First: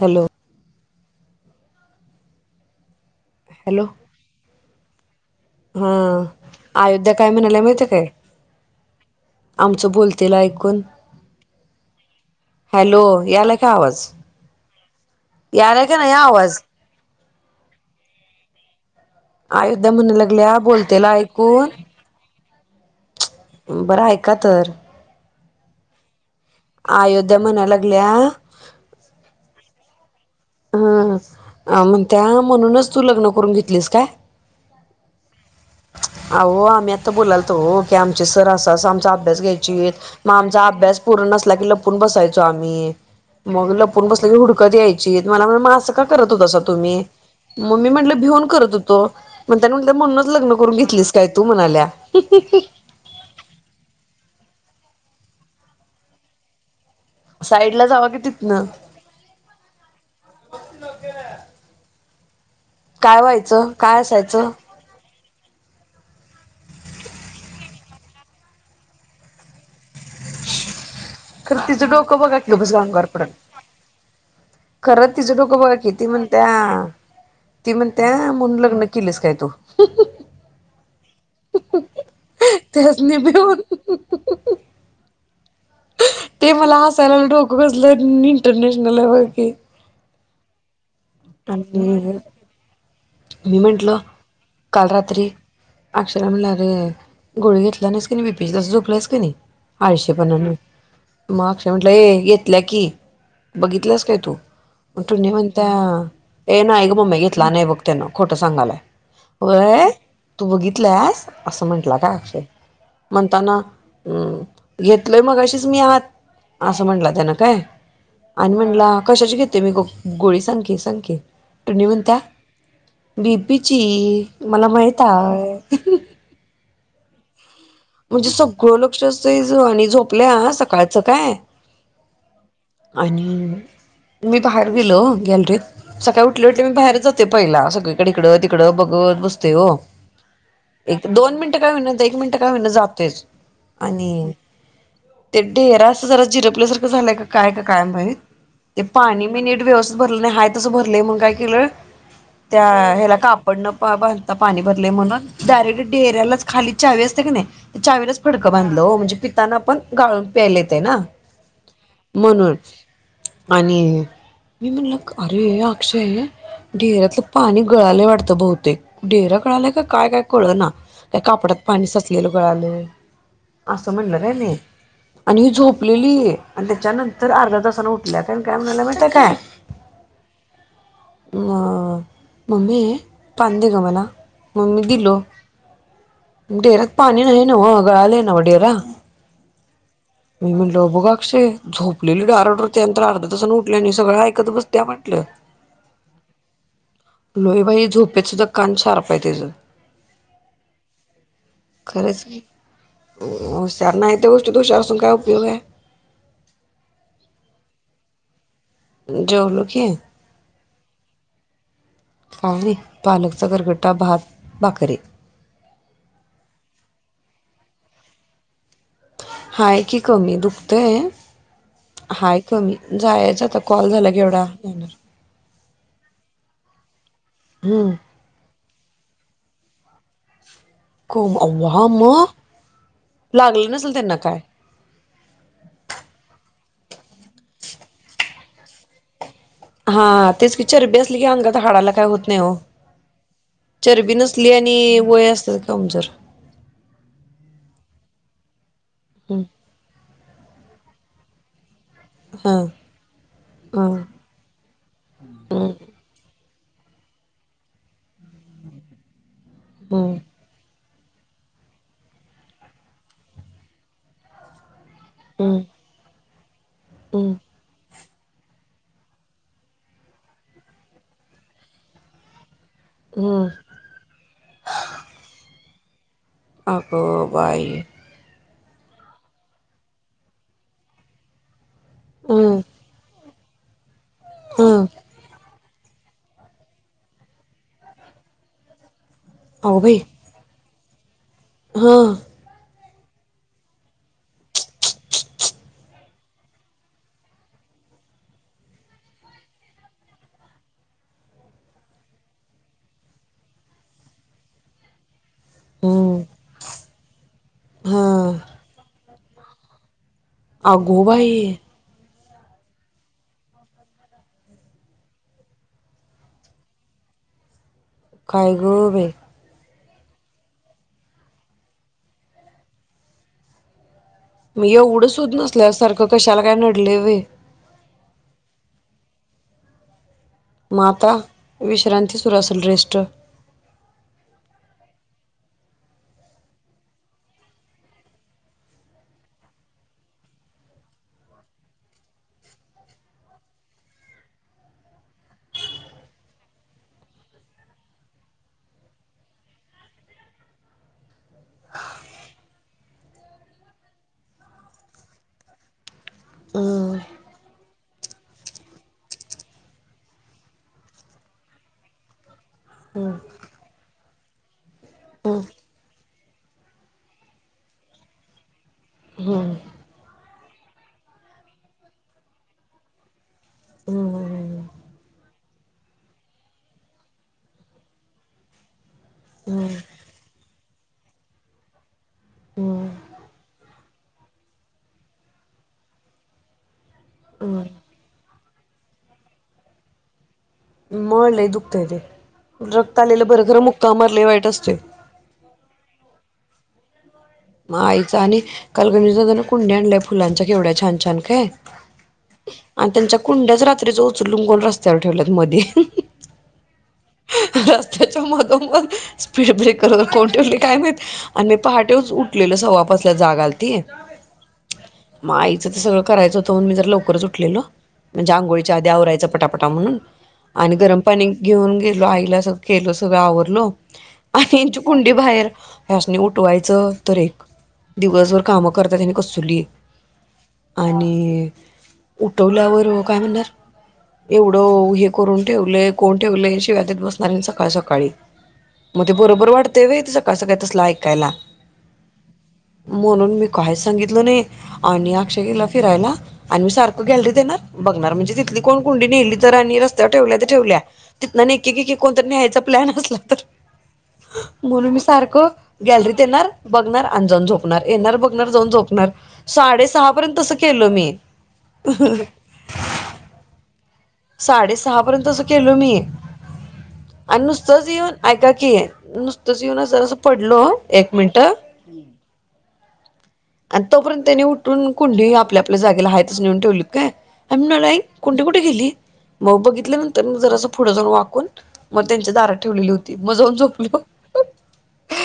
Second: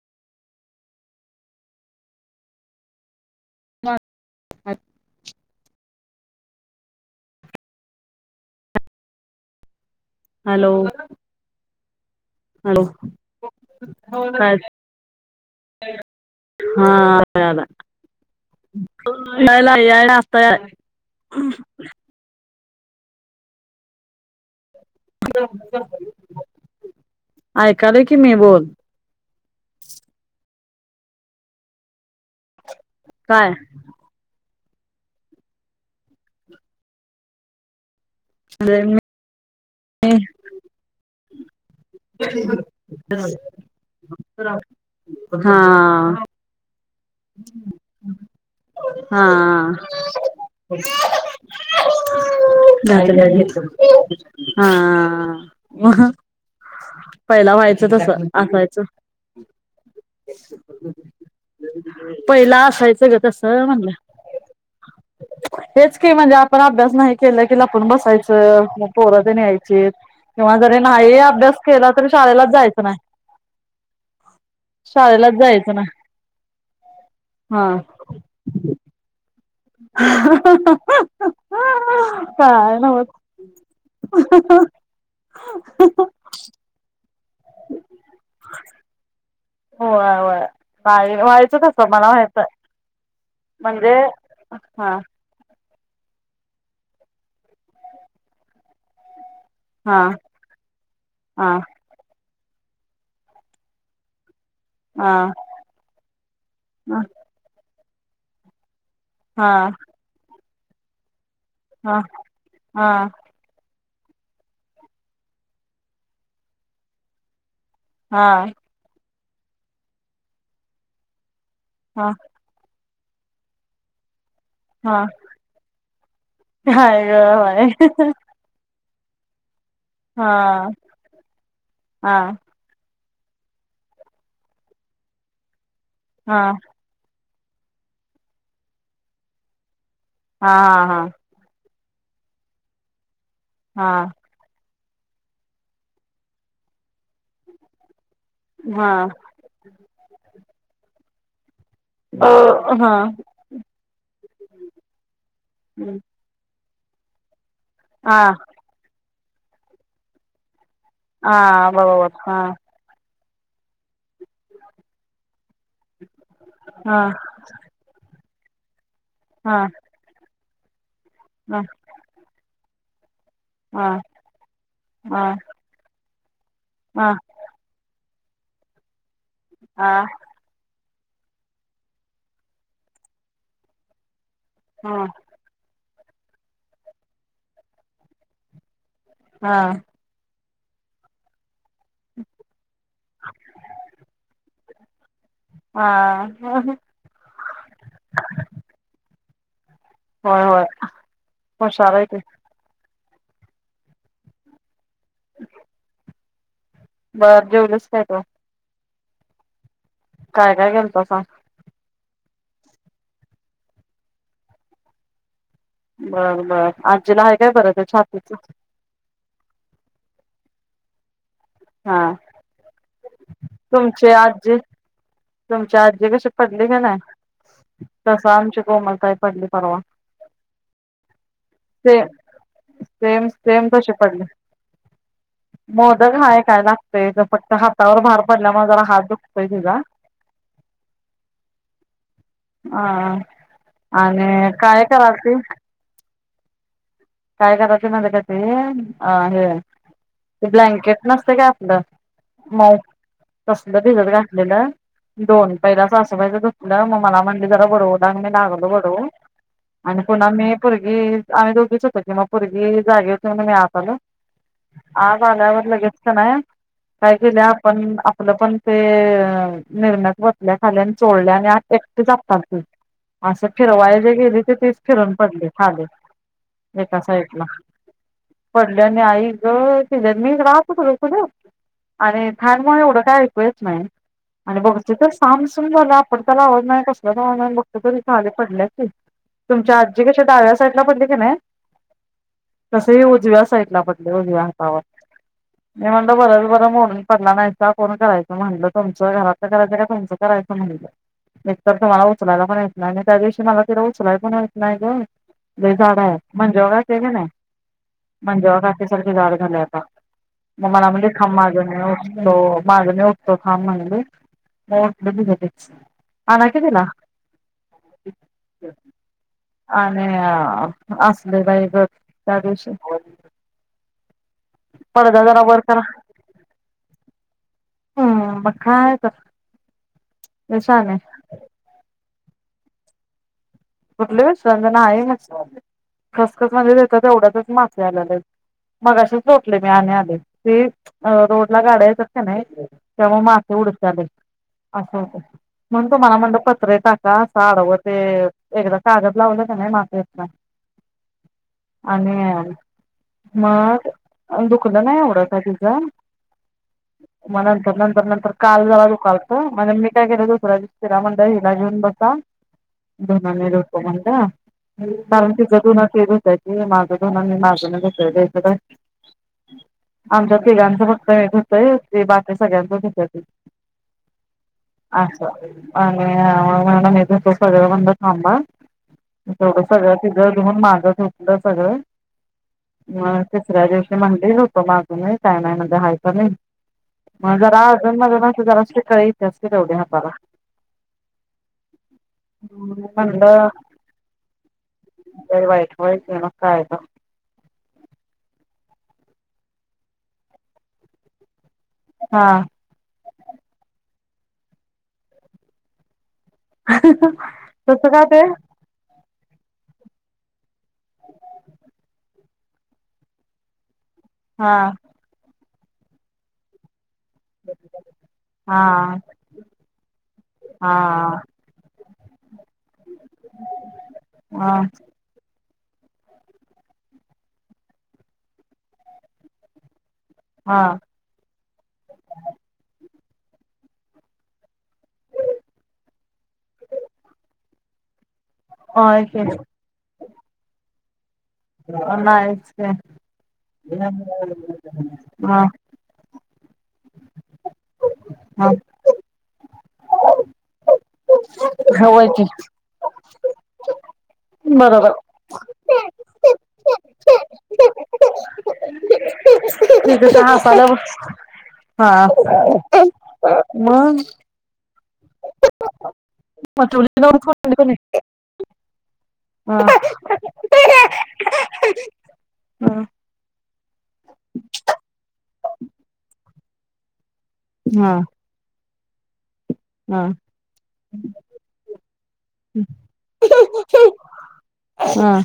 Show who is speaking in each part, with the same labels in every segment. Speaker 1: Hello hello
Speaker 2: हात
Speaker 1: हा अयोध्या काय म्हणायला माहिती काय आम बोलतेल
Speaker 2: हॅलो
Speaker 1: ऐकून हॅलो याला काय आवाज
Speaker 2: काय
Speaker 1: यायला आहे क नाहीआवाज
Speaker 2: बला [unintelligible]
Speaker 1: अयोध्या म्हणू लागल्या बोलतेल ऐकून बरं ऐका तर अयोध्या म्हणायला
Speaker 2: ऐकाल
Speaker 1: लागल्या
Speaker 2: की मी बोल
Speaker 1: हं म्हण त्या म्हणूनच तू लग्न
Speaker 2: काय
Speaker 1: करून घेतलीस काय अह आम्ही आता बोलाल तो आमचे सर अस
Speaker 2: मी
Speaker 1: आमचा अभ्यास घ्यायचे मग आमचा अभ्यास पूर्ण नला की लपून बसायचो आम्ही मग लपून बसल्या क हुडकत यायची
Speaker 2: हा
Speaker 1: मलाग असं का करत होत मी म्हटले भिऊन त
Speaker 2: हा
Speaker 1: मग त्या म्ह म्हणूनच लग्न करून घेतलीस काय तू म्हणाल्या [inaudible]
Speaker 2: हा पहिला व्हायचं
Speaker 1: साईडला जावा
Speaker 2: तस
Speaker 1: की तिथनं
Speaker 2: असठवायचं पहिला असायचं
Speaker 1: काय
Speaker 2: गत अस
Speaker 1: व्हायचं
Speaker 2: म्ह
Speaker 1: काय असायचं
Speaker 2: हेच क म्हणजे आपण अभ्यास नाही केला कि पण बसायचं पोरद न यायचे किंवा जरी नाही अभ्यास
Speaker 1: खरं तिचं
Speaker 2: केला तरी
Speaker 1: डोकं
Speaker 2: शाळेलाच जायचं नाही
Speaker 1: खरच
Speaker 2: शाळेलाच
Speaker 1: तिचं डोकं बघा
Speaker 2: जायचं
Speaker 1: की
Speaker 2: नाही
Speaker 1: ती म्हणत्या ती म्हणत्या म्हणून लग्न केलेस काय तू
Speaker 2: हं‌ हं
Speaker 1: त्याच निभे ते मला हसायला म डोक बसलं इंटरनॅशनल वर
Speaker 2: हो य व्हायचं कसं मला
Speaker 1: आणि
Speaker 2: व्हायचं म्हणजे हा
Speaker 1: अक्षर म्हणले रे गोळी घेतला नाहीस कने बीपीच तसंच झोपलंस कने
Speaker 2: हा
Speaker 1: आळशे पणा मग
Speaker 2: हा
Speaker 1: अक्षय म्हटल ये लक्की बघितलंस काय तू पण तू
Speaker 2: हा
Speaker 1: न म्हणता ए नाही ग
Speaker 2: हा
Speaker 1: मम्मी घेतला नाही बघ त्यांन खोटं
Speaker 2: हा
Speaker 1: सांगालाय तू बघितलंस असं म्हंटला
Speaker 2: हा
Speaker 1: काय अक्षय
Speaker 2: हा
Speaker 1: म्हणताना हम् घेतलोय मग अशीच मी आहात असं म्हटलं त्यान काय आणि
Speaker 2: हा
Speaker 1: म्हटला कशाची घेते मी गोळी सांग की सांग की हेनि म्हणता बीपीची मला माहित
Speaker 2: हा
Speaker 1: आहे
Speaker 2: हा
Speaker 1: म्हणजे सगळ लक्ष असतय आणि
Speaker 2: हा
Speaker 1: झोपल्या सकाळचं काय
Speaker 2: हा
Speaker 1: आणि मी बाहेर गेलो गॅलरीत सकाळी
Speaker 2: हा
Speaker 1: उठले उठले मी बाहेर जातो पहिला सगळीकडे इकडं तिकडं बघत बसते हो
Speaker 2: हा
Speaker 1: एक
Speaker 2: हा
Speaker 1: दोन मिनटं क होईना एक मिनिट काय होईना जातोयच
Speaker 2: हा
Speaker 1: आणि ते ढडेरा अस जरा झिरपल्यासारखं झालाय काय काय माहित ते
Speaker 2: हा
Speaker 1: पाणी मी नीट व्यवस्थित भरलं नाही हाय तसं भरलंय मग काय केलं त्या
Speaker 2: हा
Speaker 1: ह्याला कापड न भरता पाणी भरले म्हणून डायरेक्ट डेऱ्यालाच खाली चावी असते की नाही तर चावीलाच
Speaker 2: हा
Speaker 1: फडकं बांधलं म्हणजे पिताना पण गाळून प्यायले चलतय ना
Speaker 2: हा बरोबर हा
Speaker 1: म्हणून आणि मी म्हणल अरे अक्षय
Speaker 2: हा
Speaker 1: डेऱ्यातलं पाणी गळालं वाटतं बहुतेक डेरा
Speaker 2: हा
Speaker 1: गळालाय का काय काय कळ ना काय कापडात
Speaker 2: हा
Speaker 1: पाणी साचलेलं गळालं
Speaker 2: हा
Speaker 1: असं म्हणलं रे न
Speaker 2: हा हा
Speaker 1: आणि ही झोपलेली आणि
Speaker 2: हा
Speaker 1: त्याच्यानंतर अर्धा तासन उठ ल्या आणि काय म्हणाल्या माहीत हाय काय
Speaker 2: हा
Speaker 1: म मम्मी पाणी दे ग मला मग मी दिलो डेरात पाणी नाही नव गळालय नव डेरा
Speaker 2: हा
Speaker 1: मी म्हटलं बघा अक्षय झोपलेली डार डोर त्यानंतर अर्धा तासन उठल्याने सगळं ऐकतच बस त्या म्हटलं
Speaker 2: हा
Speaker 1: लोहेबाई झोप्यात सुद्धा कान शार प हायत तीज
Speaker 2: होय होय हुशार हाय ती
Speaker 1: हूशार नाय त्या गोष्टीत असून काय उपयोग
Speaker 2: बरं जेवलीस काय तू
Speaker 1: जेवलो की.
Speaker 2: काय काय केेल त सांग
Speaker 1: आम्ही पालकचा गरगट्टा भात भाकरीे
Speaker 2: बरं बर आजीला हाय काय बरं आहे छातीच
Speaker 1: हाय की कमी दुखतंय
Speaker 2: हा
Speaker 1: हाय कमी जायचं आता कॉल झाला
Speaker 2: तुमची
Speaker 1: की एवढा
Speaker 2: आजी
Speaker 1: जाणारं
Speaker 2: तुमची आजी कशी पडली का नाही
Speaker 1: हम्म
Speaker 2: तस आमची कोमलताई पडली परवा
Speaker 1: कोम अव्वा म
Speaker 2: सेम सेम
Speaker 1: लागलं नसेल
Speaker 2: तशे
Speaker 1: त्यांना
Speaker 2: पडले
Speaker 1: काय.
Speaker 2: दादा हायला ते तर फक्त हातावर भार पडल्यामुळे जरा हात दुखतोय तीझा
Speaker 1: हा तेच चरबी असली की अंगात हाडाला काही होत नाही ओ
Speaker 2: अ
Speaker 1: चरबी नसली आणि
Speaker 2: काय
Speaker 1: वय
Speaker 2: करालती
Speaker 1: असते कमजोर
Speaker 2: काय करायचं माहिती का ते अ
Speaker 1: हम्म
Speaker 2: हे ते ब्लँकेट नसते काय आपलं
Speaker 1: हा
Speaker 2: म तसलं
Speaker 1: हा
Speaker 2: भिजत घातलेलं दोन
Speaker 1: हम्म
Speaker 2: पहिलाच सासूबाई च धू टला मग मला म्हणली जरा बडवू लाग मी लागलो बडवू आणि
Speaker 1: हम्म
Speaker 2: पुन्हा मी पोरगी हम्म् आम्ही दोघीच होतो कि म पुर्गी जागी हुती म्हणू मी आत आलो. आज
Speaker 1: हम्म
Speaker 2: आल्यावर लगेच कनाय काय
Speaker 1: हम्म
Speaker 2: केल्या आपण आप पलं पण ते निरम्यात वतल्या खाली आणि चोलल्या आणि आ एकटीच आपटालती. असं
Speaker 1: हम्म
Speaker 2: फिरवाय जे गेली ते तेच फिरून पडली खाली
Speaker 1: अग बाई
Speaker 2: पडल्या आणि आई ग किल्या, मी हिकडं आत [unintelligible] आणि
Speaker 1: हम्म
Speaker 2: फॅनमुळ एवढं काय ऐकू येत नाई आणि
Speaker 1: हम्म
Speaker 2: बघतोय तर सामसु सुम झाल आपटत्याला आवाज नाई, कसला [unintelligible] बघतोय तर ही खाली पडल्या की तुमच्या आजी कशा डाव्या साईटला पडली कनाय
Speaker 1: ह.
Speaker 2: तस ही उजव्या साईटला पडली, उजव्या हातावर मी म्हणलं बरच बरं मोडून पडला नाइसा, कोण करायचं म्हणलं तुमचं, घरातलं करायचं काय तुमचं करायचं म्हणलं एकतर तुम्हाला उचलायला पण येत नाही आणि त्या दिवशी मला तिला उचलाय पण येत नाही ग लई जाड हाय,
Speaker 1: हम्म
Speaker 2: मंजुळा काकी आय कनाय,
Speaker 1: हा
Speaker 2: मंजुळा काकी सारखी जाड झाल्या आता मग मला
Speaker 1: अगो
Speaker 2: म्हणली
Speaker 1: बाई
Speaker 2: थांब माझं मी उठतो, माझं मी उठतो थांब म्हणली. म उठली तिज तिच, आणा की तिला
Speaker 1: काय ग बई
Speaker 2: आणि असली बाई गत त्या दिवशी [unintelligible]
Speaker 1: मग एवढं
Speaker 2: पडदा
Speaker 1: शुद्ध
Speaker 2: जरा वर
Speaker 1: नसल्यासारखं कशाला काय नडलय वय
Speaker 2: उम्म [unintelligible]
Speaker 1: म आता विश्रांती सुरू असेल, रेस्ट
Speaker 2: कुठली वि [unintelligible] नाही [unintelligible] खसखस मध्ये देत्या तेवढ्यातच [unintelligible] आलेल मगाशिच लोटले मी आणि आले, ती रोड ला गाड्या येत्यात कनाय तेव्हा मास [unintelligible] अस होतय म्हणू तुम्हाला म्हणल पत्रे टाका अस आडवं ते एकदा कागद लावलं कनाय माती येत नाय आणि मग अ दुकलं नाई एवढं काय तिज
Speaker 1: [unintelligible]
Speaker 2: मग नंतर नंतर नंतर काल जरा दुकालत, [unintelligible] मी काय केलं दुसऱ्या दिवशी तिला म्हणलं हिला घेऊन बसा [unintelligible]
Speaker 1: [unintelligible]
Speaker 2: धून मी धुतो म्हणलं. [unintelligible] कारण
Speaker 1: हम्म
Speaker 2: तिचं धुणं ती धुत्या ती, माझं धुन मी माझं मी धुतोय ग हिकडं
Speaker 1: हम्म
Speaker 2: आमच्या तिघांचं फक्त हे धुतंय, ते बाकी सगळ्यांच धुत्या ती
Speaker 1: हम्म
Speaker 2: अस आणी मी [unintelligible] मी धुतो सगळ म्हणलं थांब अ तेवढं
Speaker 1: हम्म
Speaker 2: सगळ तिज धुन माझं धुतलं सगळं
Speaker 1: हम्म
Speaker 2: म तिसऱ्या दिवश् ती म्हणली धुतो माझं मी, काय नाय म्हणली हाय कमी, म जरा
Speaker 1: हम्म
Speaker 2: अजून माझ [unintelligible] ती जरा [unintelligible] कळ इत्याच की तेवढी हाताला
Speaker 1: म लई दुखतंय ते रक क्त आलेलं
Speaker 2: म्हणलं
Speaker 1: बरं खरं मुक्का मार लय वाईट असतोय.
Speaker 2: लय वाईट होय की मग काय [unintelligible]
Speaker 1: म आईच्या आणि काल गणेश दादा न कुंड्या आणल्या फुलांच्या केवढ्या छान छान काय
Speaker 2: हा
Speaker 1: आणि त्यांच्या कुंड्याच रात्रीचं उचलुन कोन रस्त्यावर ठेवल्यात मधी
Speaker 2: कसं काय ते
Speaker 1: रस्त्याच्या मधोमध स्पीड ब्रेकर वर कोन ठेवलंय काय माहीत आणि मी पहाटेच उ उठलेलं सव्वा पाचला जाग आलती
Speaker 2: हा.
Speaker 1: म आईचं त सगळं करायचं होतं म्हणून मी जरा लव करच उठलेलो म्हणजे
Speaker 2: हा
Speaker 1: आंगोळीच्या आधी आवरायचं पटापटा म्हणून
Speaker 2: हा
Speaker 1: आणि गरम पाणी घेऊन गे लो आईला सग केलं सगळ आवरलो आणि
Speaker 2: हा
Speaker 1: ह्यांची कुंडी बाहेर ह्यासनी उठवायचं तर एक दिवसभर काम करत्यात ह्यानी कसली
Speaker 2: हा
Speaker 1: आणि उठवल्यावर काय म्हणणार एवढं हे करून ठेवलंय, कोण ठेवलंय, शिव्यादेत बसणार आणि सकाळ सकाळी.
Speaker 2: होय
Speaker 1: मं ते
Speaker 2: की
Speaker 1: बरोबर वाटतंय व्हय, ते सकाळ सकाळी तसलं ऐकायला.
Speaker 2: नाहीच की
Speaker 1: म्हणून मी काहिच सांगितलो नाई, आणि अक्षय
Speaker 2: हा
Speaker 1: गेला फिरायला. आणि मी सारखं गॅलरीत येणार बघणार म्हणजे,
Speaker 2: हा
Speaker 1: तिथली कोण कुंडी न्हेली तर, आणि रसत्यावर ठेवल्या ते ठेवल्या तिथनं आणि एक एक
Speaker 2: होय
Speaker 1: कोण
Speaker 2: की
Speaker 1: तर न्हयचा प्लॅन आसला तर.
Speaker 2: बरोबर.
Speaker 1: म्हणून मी सारखं गॅलरीत येणार, बघणार, आणि जाऊन झोपणार, येणार बघणार जाऊन झोपणार. साडेसाहा पर्यंत तसं केलं मी.
Speaker 2: हां. मं.
Speaker 1: साहा पर्यंत तसं केल मी
Speaker 2: ठेवली नव्हत
Speaker 1: आणि
Speaker 2: कोणी कोणी
Speaker 1: नुसतंच येऊन ऐकाकी. की
Speaker 2: हा
Speaker 1: नुसतंच येऊन असं जरासं पडलो, एक मिनटं आणि तोपर्यंत त्यानी उठून कुंडी आपल्या आपल्या जागेला हाय तसं न्हेऊन ठेवलीत काय.
Speaker 2: हा
Speaker 1: [unintelligible] कुंडी कुठं गेली? मग
Speaker 2: हा
Speaker 1: बघितल्यानंतर मं जरास पुढं जाऊन वाकून म त्यांच्या दारात ठेवलेली होती म जाऊन झोपलो. [inaudible]
Speaker 2: हां.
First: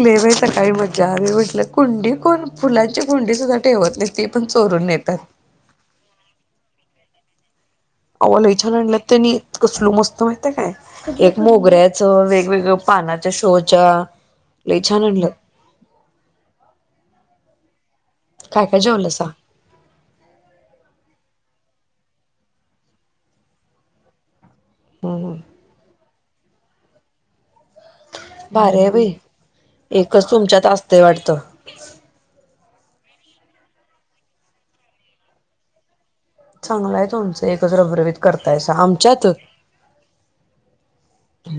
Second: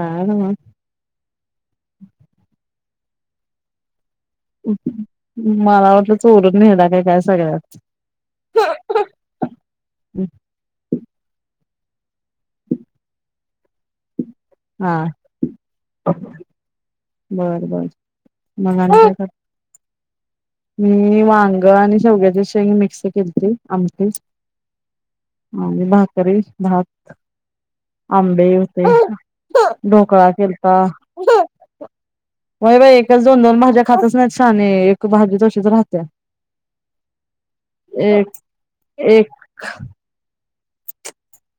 Speaker 1: लय बाई सकाळी मज्जा आली म्हटलं कुंडी कोण फुलांची कुंडी सुद्धा ठेवत नाई.
Speaker 2: मला वाटलं चोरून न्हेल्य क काय सगळ्या.
Speaker 1: आवा लई छान आणल्यात तेनी, कसलं मस्त म्हयत्याय काय एक मोगऱ्या तं वेगवेगळं पाण्याच्या शोच्या लय
Speaker 2: हा
Speaker 1: छान आणल्यात.
Speaker 2: बर बर
Speaker 1: काय काय जेवलासा
Speaker 2: [unintelligible] मी वांग आणि शेवग्याच्या शेंग मिक्स केलीती आमटीत.
Speaker 1: हम्म
Speaker 2: आणि भाकरी भात. आंबे
Speaker 1: भारी
Speaker 2: होते,
Speaker 1: आहे बाई
Speaker 2: ढोकळा
Speaker 1: एकच तुमच्यात
Speaker 2: केलता.
Speaker 1: असतंय वाटतं
Speaker 2: व्हय बाई एकच दोन दोन भाज्या खातच नाहीत शाहने एक भाजी तशीच ऱ्हात्या.
Speaker 1: चांगलाय तूमचं एकच रबरबीत
Speaker 2: एक
Speaker 1: करतायसा,
Speaker 2: एक
Speaker 1: आमच्यातं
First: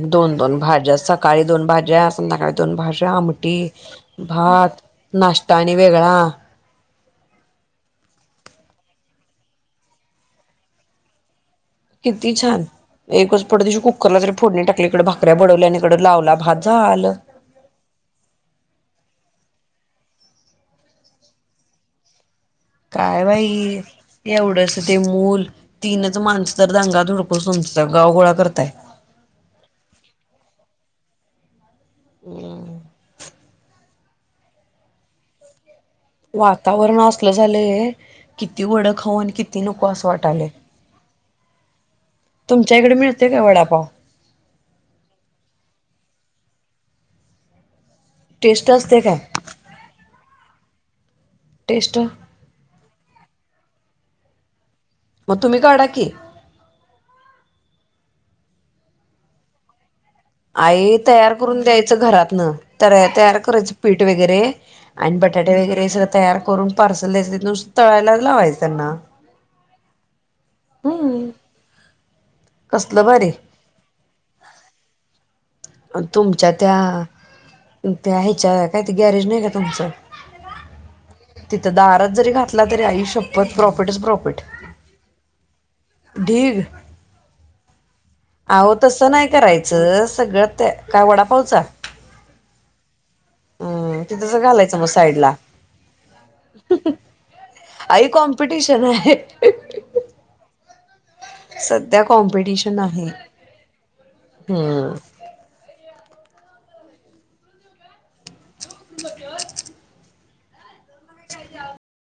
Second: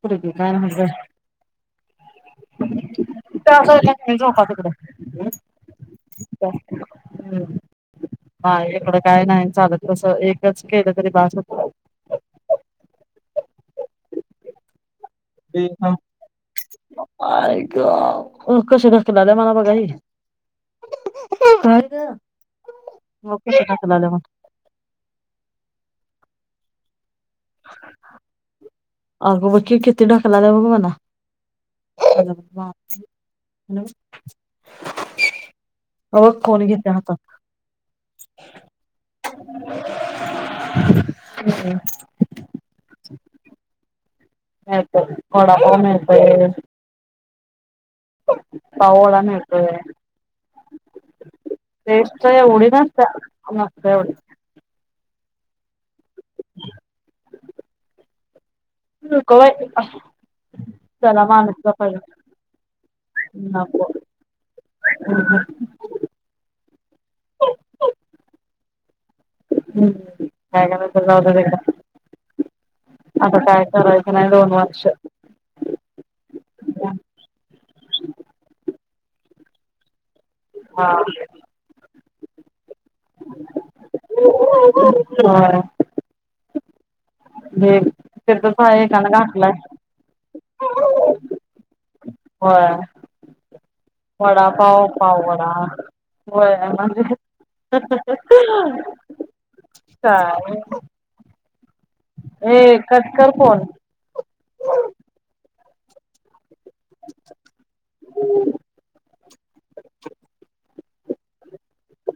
Speaker 2: पोरगी
Speaker 1: दोन
Speaker 2: काय
Speaker 1: दोन
Speaker 2: म्हणत्या
Speaker 1: भाज्या सकाळी दोन भाज्या संध्याकाळी दोन भाज्या आमटी
Speaker 2: झोपा तिकडं
Speaker 1: भात नास्टा आणि वेगळा.
Speaker 2: हम्म, हा इकडं काय नाही चालत तस एकच केलं तरी बास होतं.
Speaker 1: किती छान, एकच पट दिशी कुकरला जरी फोडनी टाकली इकडं भाक
Speaker 2: ए थांब आई ग कस ढकलल्या मला बघा काय गं?
Speaker 1: काय बाई एवढंस ते मूल तीनच माणसं तर दांगा धुडकूस पतं संस्था गावगोळा करताय.
Speaker 2: अगं बघ की ह [unintelligible]
Speaker 1: वातावरण असलं झालंय, किती वड खाऊ आणि किती नको असं वाटलंय
Speaker 2: होम् [unintelligible] [inaudible]
Speaker 1: तुमच्या इकडे मिळतय का वडापाव?
Speaker 2: मिळतो, वडापाव मिळतो
Speaker 1: टेस्ट
Speaker 2: पाव
Speaker 1: असते काय
Speaker 2: वडा मिळतोय. टेस्ट एवढी नसत्या नसत्या एवढी
Speaker 1: मग तुम्ही काडा की
Speaker 2: नको बाई
Speaker 1: आई
Speaker 2: त्याला
Speaker 1: तयार करून
Speaker 2: माणूसला
Speaker 1: द्यायचं
Speaker 2: पाहिजे
Speaker 1: घरातन, तयार करायचं
Speaker 2: नको.
Speaker 1: पीठ वगैरे आणि ब बटाटे वगैरे, सगळं तयार करून पार्सल द्यायच तिथंन नुसत तळायलाच लावायचं त्यांना.
Speaker 2: हम्म काय नई बाई जाऊदे तिकड [unintelligible]
Speaker 1: कसलं भारी
Speaker 2: आता काय करायच नाही दोन वर्ष
Speaker 1: तुमच्या त्या, त्या ह्याच्या काय ते गॅरेज नाही काय तुमचं
Speaker 2: हा.
Speaker 1: तिथं दारात जरी घातला तरी आई शपथ प्रॉफिटच प्रॉफिट
Speaker 2: होय
Speaker 1: ढीग
Speaker 2: हे तिथंच
Speaker 1: अहो
Speaker 2: हाय
Speaker 1: तस
Speaker 2: एकानं
Speaker 1: नाही
Speaker 2: घातलाय
Speaker 1: करायचं. सगळं त्या, काय वडापावचा?
Speaker 2: होय.
Speaker 1: हम्म तिथंच
Speaker 2: वडा
Speaker 1: घालायचं
Speaker 2: पाव
Speaker 1: मग
Speaker 2: पाव
Speaker 1: साईडला.
Speaker 2: वडा होय म्हणजे?
Speaker 1: आई कॉम्पिटिशन आहे
Speaker 2: हा हा ह. हं.
Speaker 1: सध्या कॉम्पिटिशन आहे.
Speaker 2: कट कर फोन.
Speaker 1: हम्.
Speaker 2: हम्.
Speaker 1: [unintelligible]